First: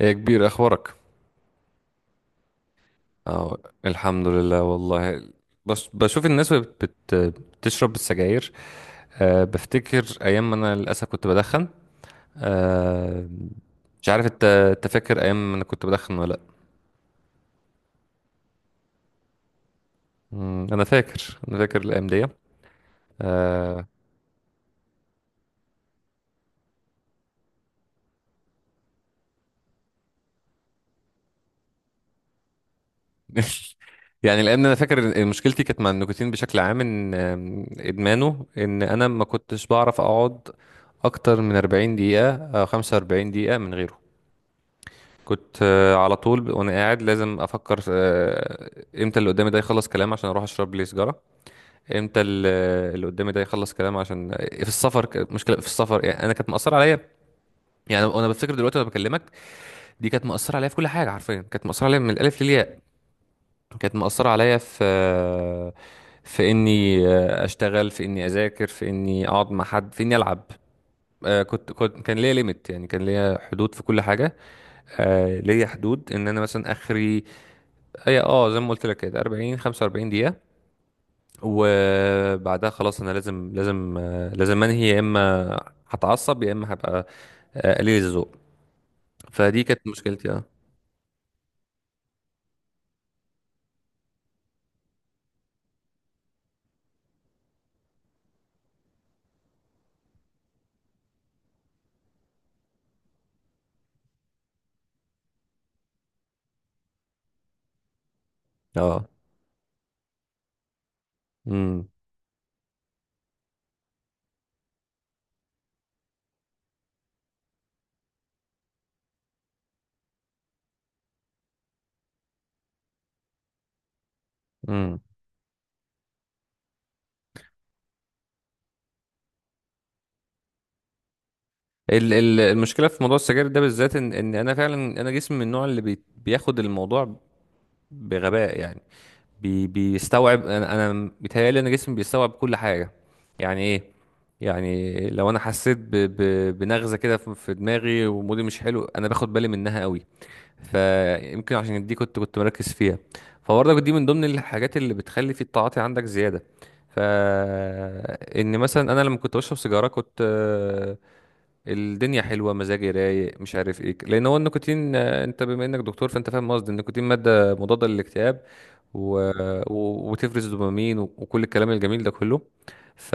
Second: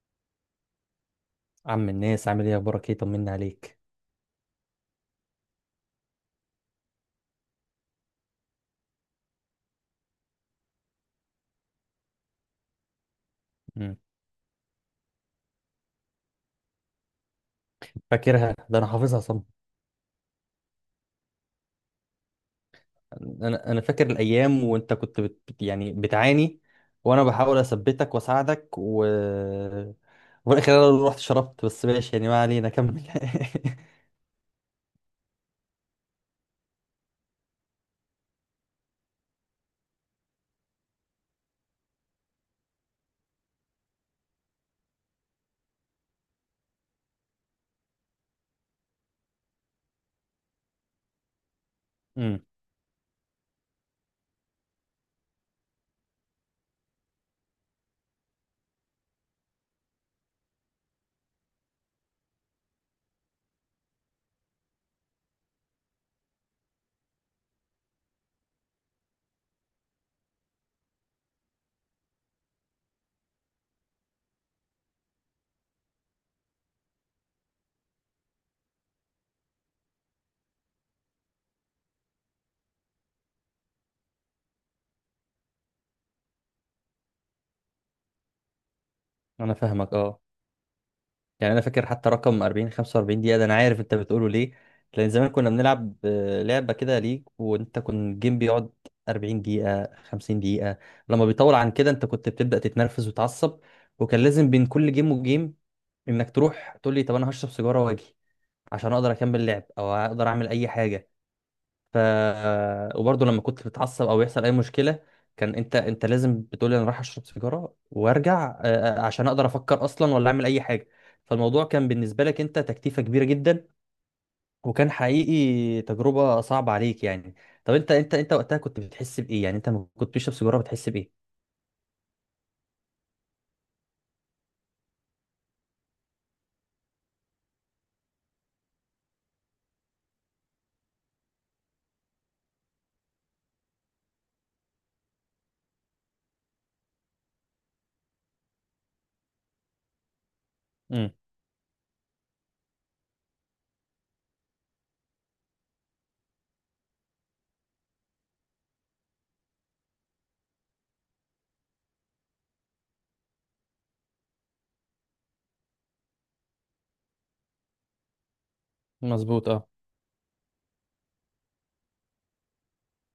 يا كبير، اخبارك؟ عم الناس عامل ايه؟ اخبارك ايه؟ طمني اه. عليك. الحمد لله والله. بس بشوف الناس وهي بتشرب السجاير. بفتكر ايام ما انا للاسف كنت بدخن. أه. مم. مش عارف انت فاكر ايام ما انا كنت بدخن ولا لا؟ فاكرها ده، انا حافظها صم. انا فاكر، انا فاكر الايام دي. انا أه. فاكر الايام وانت كنت يعني بتعاني، وانا بحاول اثبتك واساعدك و وفي الاخر انا اللي رحت شربت. بس ماشي يعني، ما علينا، كمل يعني الايام دي انا فاكر إن مشكلتي كانت مع النيكوتين بشكل عام، ان آم، ادمانه، ان انا ما كنتش بعرف اقعد اكتر من 40 دقيقة او 45 دقيقة من غيره. كنت على طول وانا قاعد لازم افكر امتى اللي قدامي ده يخلص كلام عشان اروح اشرب لي سيجاره. امتى مم. اللي قدامي ده يخلص كلام، عشان في السفر مشكله في السفر، يعني انا كانت مأثره عليا. يعني انا بفتكر دلوقتي وانا بكلمك، دي كانت مأثره عليا في كل حاجه، حرفيا كانت مأثره عليا من الالف للياء. كانت مأثره عليا في في اني اشتغل، في اني اذاكر، في اني اقعد مع حد، في اني العب. آه، كنت كنت كان ليا ليميت، يعني كان ليا حدود في كل حاجه. ليا حدود ان انا مثلا اخري. هي اه زي ما قلت لك كده 40 45 دقيقة، وبعدها خلاص انا لازم، لازم انهي. يا اما هتعصب، يا اما هبقى قليل الذوق. انا فدي كانت فاهمك، اه. مشكلتي اه. يعني انا فاكر حتى رقم 40 45 دقيقه، ده انا عارف انت بتقوله ليه. لان زمان كنا بنلعب لعبه كده ليج، وانت كنت الجيم بيقعد 40 دقيقه 50 دقيقه، لما بيطول عن كده انت كنت بتبدا تتنرفز وتعصب. وكان لازم بين كل جيم وجيم انك تروح تقول لي، طب انا هشرب سيجاره واجي عشان اه. اقدر اكمل لعب او اقدر اعمل اي حاجه. امم. ف وبرضه لما كنت بتعصب او يحصل اي مشكله، كان انت لازم بتقولي انا رايح اشرب سيجاره وارجع، عشان اقدر افكر اصلا ولا اعمل اي حاجه. فالموضوع كان بالنسبه لك انت تكتيفه كبيره جدا، وكان امم. حقيقي تجربه صعبه عليك يعني. طب انت وقتها كنت بتحس بايه؟ يعني انت لما كنت بتشرب سيجاره بتحس بايه؟ المشكله في موضوع السجاير ده بالذات، ان انا فعلا، انا جسمي من النوع اللي بياخد الموضوع بغباء يعني. بيستوعب، انا بيتهيألي ان جسمي بيستوعب كل حاجه. يعني ايه؟ يعني لو انا حسيت ب ب بنغزه كده في دماغي، ومودي مش حلو، انا باخد بالي منها قوي. امم. فيمكن عشان دي كنت مركز فيها. فبرضك دي من ضمن الحاجات اللي بتخلي في التعاطي عندك زيادة. ف ان مثلا انا لما كنت بشرب سيجارة كنت الدنيا حلوه، مزاجي رايق، مش عارف ايه. لان هو النيكوتين انت بما انك دكتور فانت فاهم قصدي، النيكوتين ماده مضاده للاكتئاب. و... مظبوط، اه. وتفرز دوبامين، وكل الكلام الجميل ده كله. ف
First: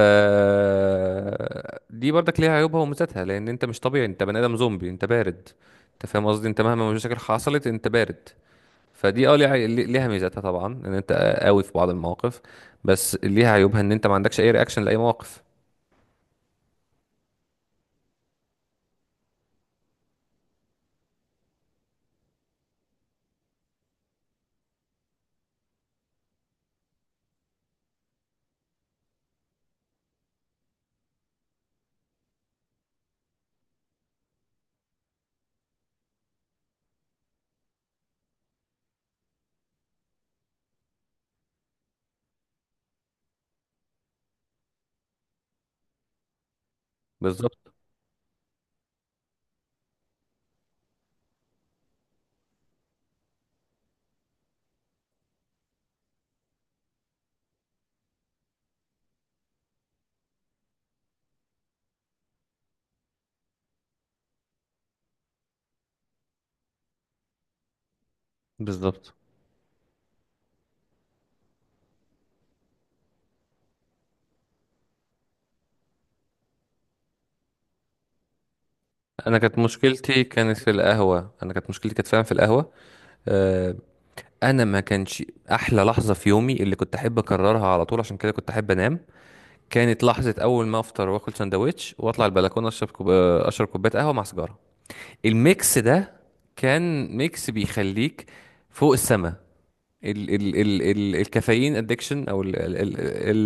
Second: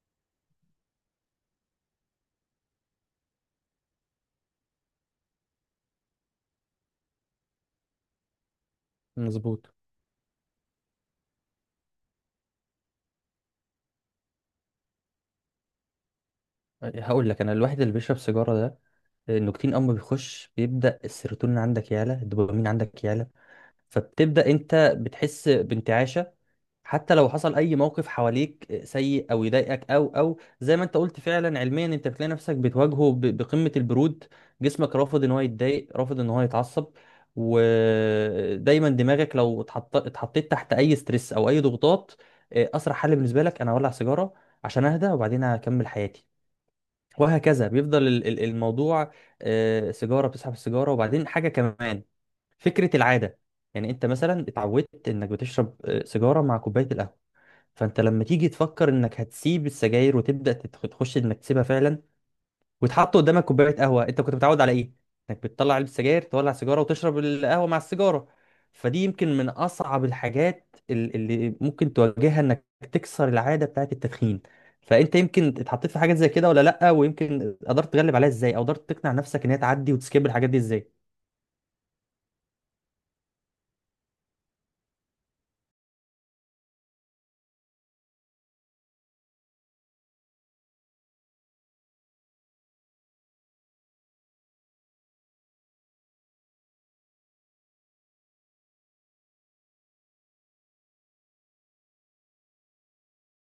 دي برضك ليها عيوبها وميزاتها. لان انت مش طبيعي، انت بني ادم زومبي، انت بارد. انت فاهم قصدي، انت مهما المشاكل حصلت انت بارد. فدي اه ليها مظبوط. ليها ميزاتها طبعا، ان انت قوي في بعض المواقف. بس ليها عيوبها، ان انت ما عندكش اي رياكشن لاي موقف. هقول لك، انا الواحد اللي بيشرب سيجاره ده، النيكوتين اما بيخش بيبدا السيروتونين عندك يعلى، الدوبامين عندك يعلى، فبتبدا انت بتحس بانتعاش. حتى لو حصل اي موقف حواليك سيء او يضايقك او زي ما انت قلت، فعلا علميا انت بتلاقي نفسك بتواجهه بقمة البرود. جسمك رافض ان هو يتضايق، رافض ان هو يتعصب. ودايما دماغك لو اتحطيت تحت اي ستريس او اي ضغوطات، اسرع حل بالنسبة لك انا اولع سيجارة عشان اهدى، وبعدين هكمل حياتي. وهكذا بالظبط. بيفضل الموضوع. سيجارة بتسحب السيجارة، وبعدين حاجة كمان، فكرة العادة. يعني انت مثلا اتعودت انك بتشرب سيجارة مع كوباية القهوة. فانت لما تيجي تفكر انك هتسيب السجاير وتبدا تخش انك تسيبها فعلا، وتحط قدامك كوبايه قهوه، انت كنت متعود على ايه؟ انك بتطلع علبه سجاير، تولع سيجاره وتشرب القهوه مع السيجاره. فدي بالظبط. يمكن من اصعب الحاجات اللي ممكن تواجهها، انك تكسر العاده بتاعه التدخين. فانت يمكن اتحطيت في حاجات زي كده ولا لا؟ ويمكن قدرت تغلب عليها ازاي، او قدرت تقنع انا نفسك ان كانت هي تعدي مشكلتي وتسكيب الحاجات كانت دي في ازاي؟ القهوه، انا كانت مشكلتي كانت فعلا في القهوه. آه، انا ما كانش... احلى لحظه في يومي اللي كنت احب اكررها على طول، عشان كده كنت احب انام، كانت لحظه اول ما افطر واكل سندوتش واطلع البلكونه اشرب كوب... آه، اشرب كوبايه قهوه مع سيجاره. الميكس ده كان ميكس بيخليك فوق السما. ال ال ال ال الكافيين ادكشن، او ال ال ال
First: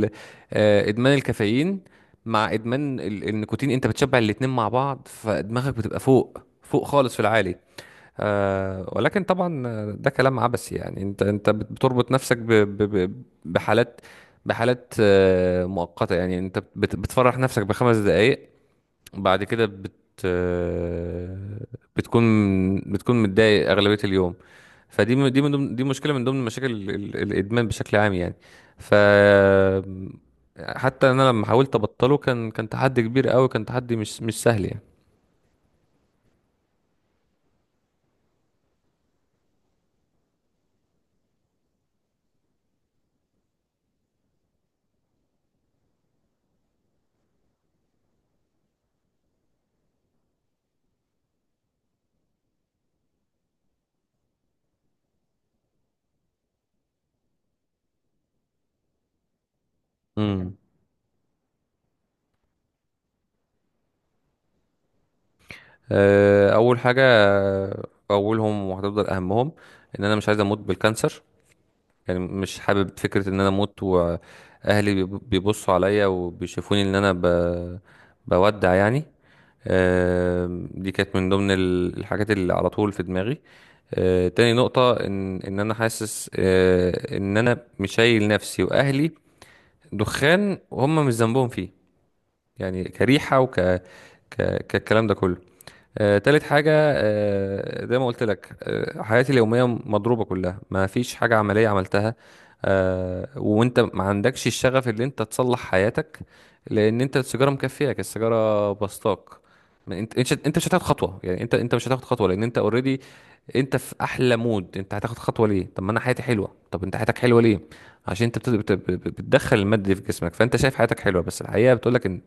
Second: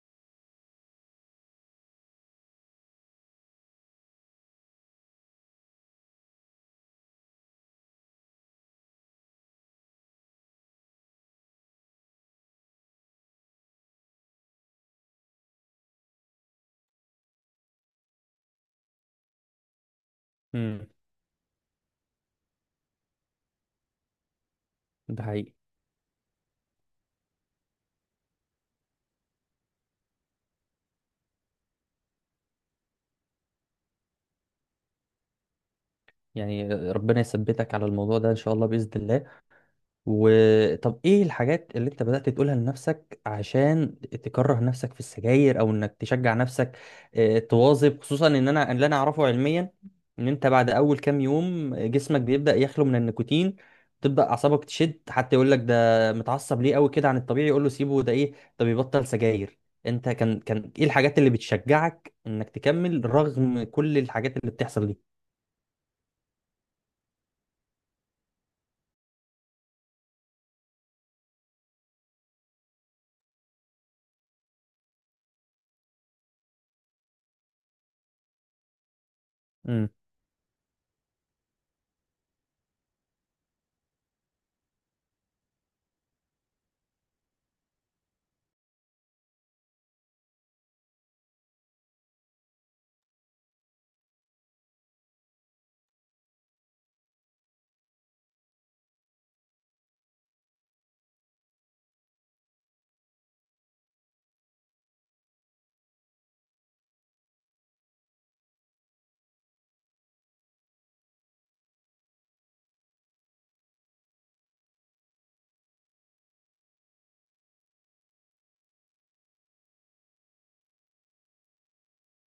ال آه، ادمان الكافيين مع ادمان النيكوتين. انت بتشبع الاتنين مع بعض، فدماغك بتبقى فوق، فوق خالص، في العالي. آه، ولكن طبعا ده كلام عبثي يعني. انت بتربط نفسك ب ب ب بحالات، بحالات آه مؤقتة. يعني انت بتفرح نفسك بخمس دقايق، بعد كده بت امم. آه، بتكون، بتكون متضايق أغلبية اليوم. فدي ده دي من حقيقي. ضمن، دي مشكله من ضمن مشاكل الادمان بشكل عام يعني. ف حتى انا لما حاولت ابطله كان تحدي كبير قوي، كان تحدي مش سهل يعني. يعني ربنا يثبتك على الموضوع ده ان شاء الله، باذن الله. وطب ايه الحاجات اللي انت بدأت تقولها لنفسك عشان تكره نفسك في السجاير، او انك تشجع نفسك تواظب؟ خصوصا ان انا اللي انا اعرفه علميا، ان انت بعد اول كام يوم جسمك بيبدأ يخلو من النيكوتين، تبدأ اعصابك تشد، حتى يقول لك ده متعصب ليه قوي كده عن الطبيعي، يقول له سيبه ده ايه، ده بيبطل سجاير. انت كان امم. كان ايه الحاجات اللي بتشجعك انك تكمل رغم كل الحاجات اللي بتحصل دي؟ اول حاجه، اولهم وهتفضل اهمهم، ان انا مش عايز اموت بالكانسر. يعني مش حابب فكره ان انا اموت واهلي بيبصوا عليا وبيشوفوني ان انا بودع يعني. امم. دي كانت من ضمن الحاجات اللي على طول في دماغي. تاني نقطة، إن أنا حاسس إن أنا مش شايل نفسي وأهلي دخان وهم مش ذنبهم فيه. يعني كريحة، كالكلام ده كله. تالت حاجة، زي ما قلت لك، حياتي اليومية مضروبة كلها، ما فيش حاجة عملية عملتها. وانت ما عندكش الشغف اللي انت تصلح حياتك، لان انت السيجارة مكفياك، السيجارة بسطاك. ما انت انت مش هتاخد خطوة، يعني انت مش هتاخد خطوة لان انت اوريدي. انت في احلى مود، انت هتاخد خطوة ليه؟ طب ما انا حياتي حلوة. طب انت حياتك حلوة ليه؟ عشان انت بتدخل المادة دي في جسمك، فانت شايف حياتك حلوة، بس الحقيقة بتقولك ان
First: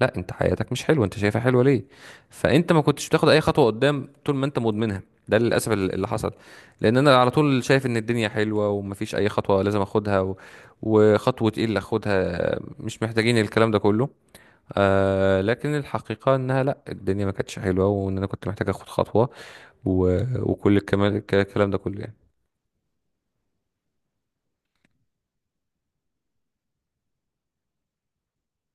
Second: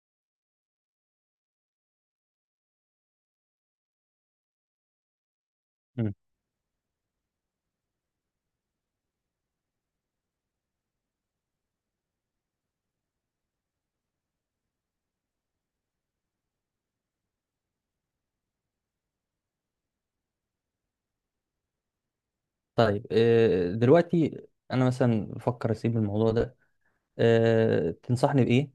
لا، انت حياتك مش حلوة. انت شايفها حلوة ليه؟ فانت ما كنتش بتاخد اي خطوه قدام طول ما انت مدمنها. ده للاسف اللي حصل. لان انا على طول شايف ان الدنيا حلوه ومفيش اي خطوه لازم اخدها. وخطوه ايه اللي اخدها، مش محتاجين الكلام ده كله. آه لكن الحقيقه انها لا، الدنيا ما كانتش حلوه، وان انا كنت محتاج اخد خطوه. و... وكل الكلام ده كله يعني. طيب دلوقتي انا مثلا بفكر اسيب الموضوع ده، تنصحني بإيه؟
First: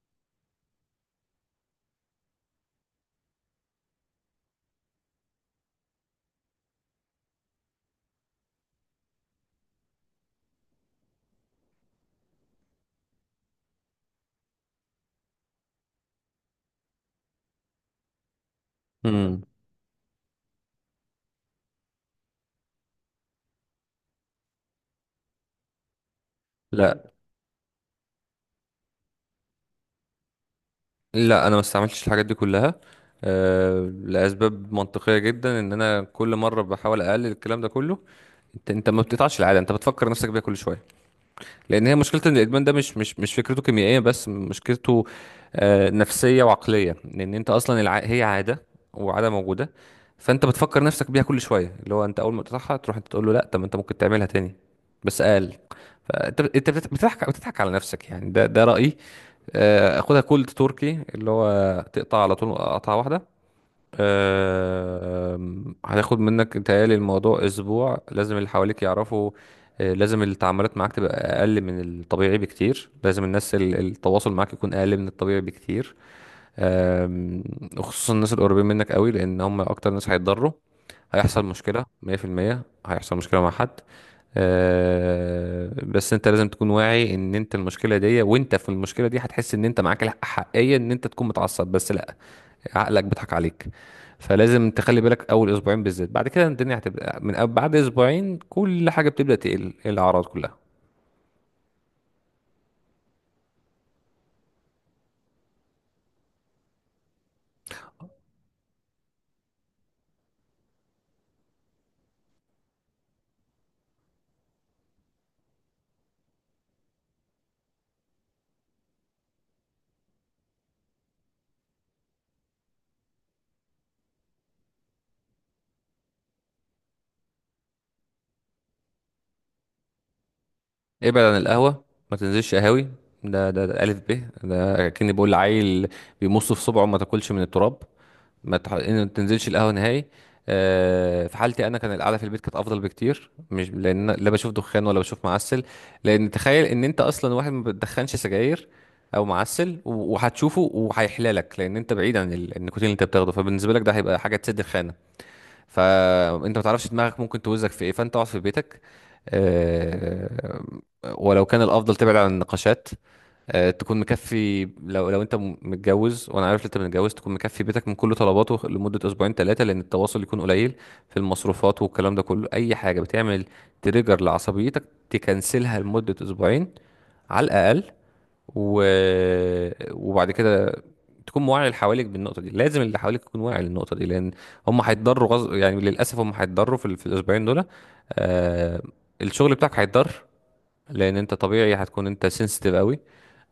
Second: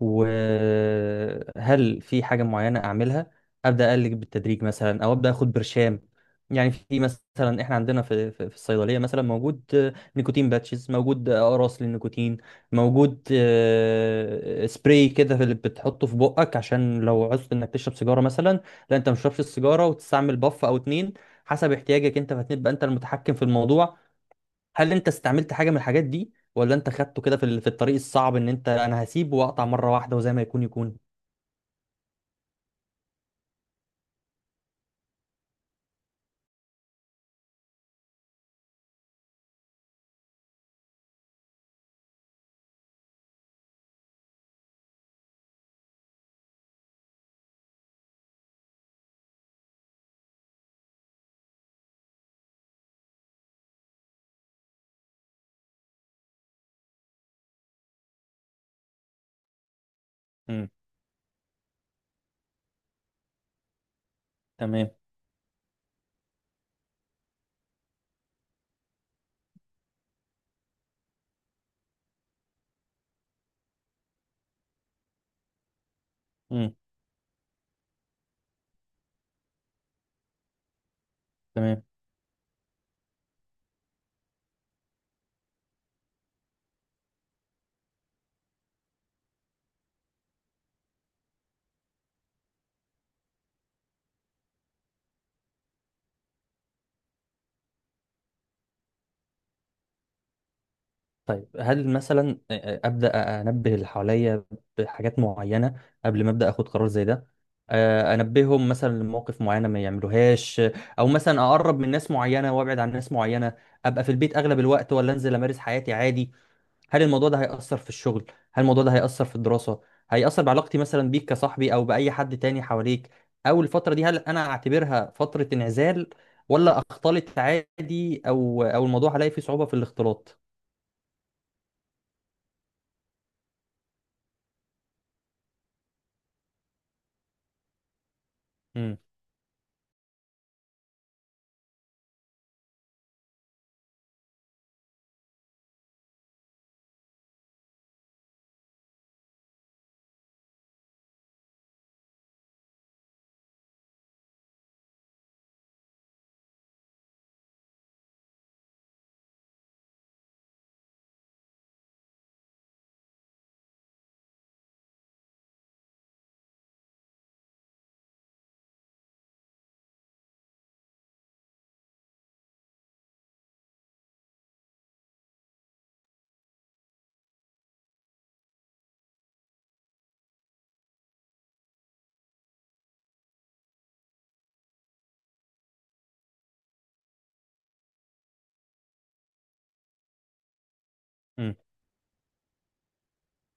وهل في حاجة معينة أعملها؟ أبدأ أقلل بالتدريج مثلا، أو أبدأ أخد برشام؟ يعني في مثلا، إحنا عندنا في الصيدلية مثلا موجود نيكوتين باتشز، موجود أقراص للنيكوتين، موجود سبراي كده في، اللي بتحطه في بقك عشان لو عوزت إنك تشرب سيجارة مثلا، لا أنت مش تشربش امم. السيجارة، وتستعمل باف أو اتنين حسب احتياجك أنت، فهتبقى أنت المتحكم في الموضوع. هل انت استعملت حاجه من الحاجات دي، ولا انت لا، خدته كده في في الطريق الصعب، ان انت انا هسيب واقطع مره واحده وزي ما يكون يكون؟ لا انا ما استعملتش الحاجات دي كلها. آه، لاسباب منطقيه جدا، ان انا كل مره بحاول اقلل الكلام ده كله. انت ما بتقطعش العاده، انت بتفكر نفسك بيها كل شويه. لان هي مشكله، ان الادمان ده مش فكرته كيميائيه بس، مشكلته نفسيه وعقليه. لان انت اصلا هي عاده، وعاده موجوده. فانت بتفكر نفسك بيها كل شويه، اللي هو انت اول ما تقطعها تروح انت تقول له لا، طب انت ممكن تعملها تاني بس اقل. فانت بتضحك، بتضحك على نفسك يعني. ده رايي. خدها كولد امم. تركي، اللي هو تقطع على طول قطعه واحده. تمام. هتاخد منك تهيألي الموضوع أسبوع. لازم اللي حواليك يعرفوا. لازم التعاملات معاك تبقى أقل من الطبيعي بكتير، لازم الناس التواصل معاك يكون أقل من الطبيعي بكتير. امم. آم، وخصوصا الناس القريبين منك قوي، لأن هم أكتر ناس هيتضروا. هيحصل تمام. مشكلة 100%، هيحصل مشكلة مع حد. بس انت لازم تكون واعي ان انت المشكله دي، وانت في المشكله دي هتحس ان انت معاك الحقيه ان انت تكون متعصب، بس لا، عقلك بيضحك عليك. فلازم تخلي بالك اول اسبوعين بالذات. بعد كده الدنيا هتبقى بعد اسبوعين كل حاجه بتبدا تقل، إيه الاعراض كلها. طيب هل مثلا ابدا انبه اللي حواليا بحاجات معينه قبل ما ابدا اخد قرار زي ده؟ انبههم مثلا لمواقف معينه ما يعملوهاش، او مثلا اقرب من ناس معينه وابعد عن ناس معينه؟ ابقى في البيت اغلب الوقت، ولا انزل امارس حياتي عادي؟ هل الموضوع ده هيأثر في الشغل؟ هل الموضوع ده هيأثر في الدراسة؟ هيأثر بعلاقتي مثلا بيك كصاحبي، او بأي حد تاني حواليك؟ او الفترة دي هل انا اعتبرها فترة انعزال، ولا اختلط عادي، او الموضوع هلاقي فيه صعوبة في الاختلاط؟ ابعد عن القهوة، ما تنزلش قهاوي. ده ألف ب. ده كأني بقول لعيل بيمص في صبعه ما تاكلش من التراب. ما تح... إن امم. ما تنزلش القهوة نهائي. في حالتي انا كان القعده في البيت كانت افضل بكتير، مش لان أنا لا بشوف دخان ولا بشوف معسل. لان تخيل ان انت اصلا واحد ما بتدخنش سجاير او معسل، وهتشوفه وهيحلالك، لان انت بعيد عن النيكوتين اللي انت بتاخده، فبالنسبه لك ده هيبقى حاجه تسد الخانه. فانت ما تعرفش دماغك ممكن توزك في ايه، فانت اقعد في بيتك. آه، ولو كان الافضل تبعد عن النقاشات. تكون مكفي، لو انت متجوز، وانا عارف إن انت متجوز، تكون مكفي بيتك من كل طلباته لمده اسبوعين ثلاثه، لان التواصل يكون قليل. في المصروفات والكلام ده كله، اي حاجه بتعمل تريجر لعصبيتك، تكنسلها لمده اسبوعين على الاقل. و... وبعد كده تكون واعي، اللي حواليك بالنقطه دي، لازم اللي حواليك يكون واعي للنقطه دي. لان هم هيتضروا يعني للاسف هم هيتضروا في الاسبوعين دول. آه... الشغل بتاعك هيتضر، لان انت امم. طبيعي هتكون انت سنسيتيف قوي.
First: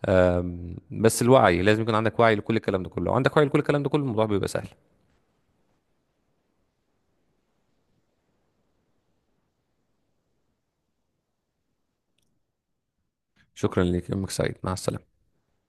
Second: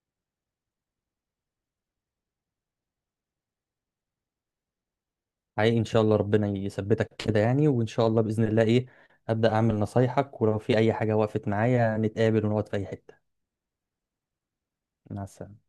بس الوعي لازم يكون عندك وعي لكل الكلام ده كله، لو عندك وعي لكل الكلام ده كله الموضوع بيبقى سهل. حقيقي ان شاء الله، ربنا يثبتك كده يعني، وان شاء الله بإذن الله، ايه، أبدأ اعمل نصايحك، ولو في اي حاجة وقفت معايا نتقابل ونقعد في اي حتة. شكرا ليك، يومك سعيد، مع السلامه. مع السلامة.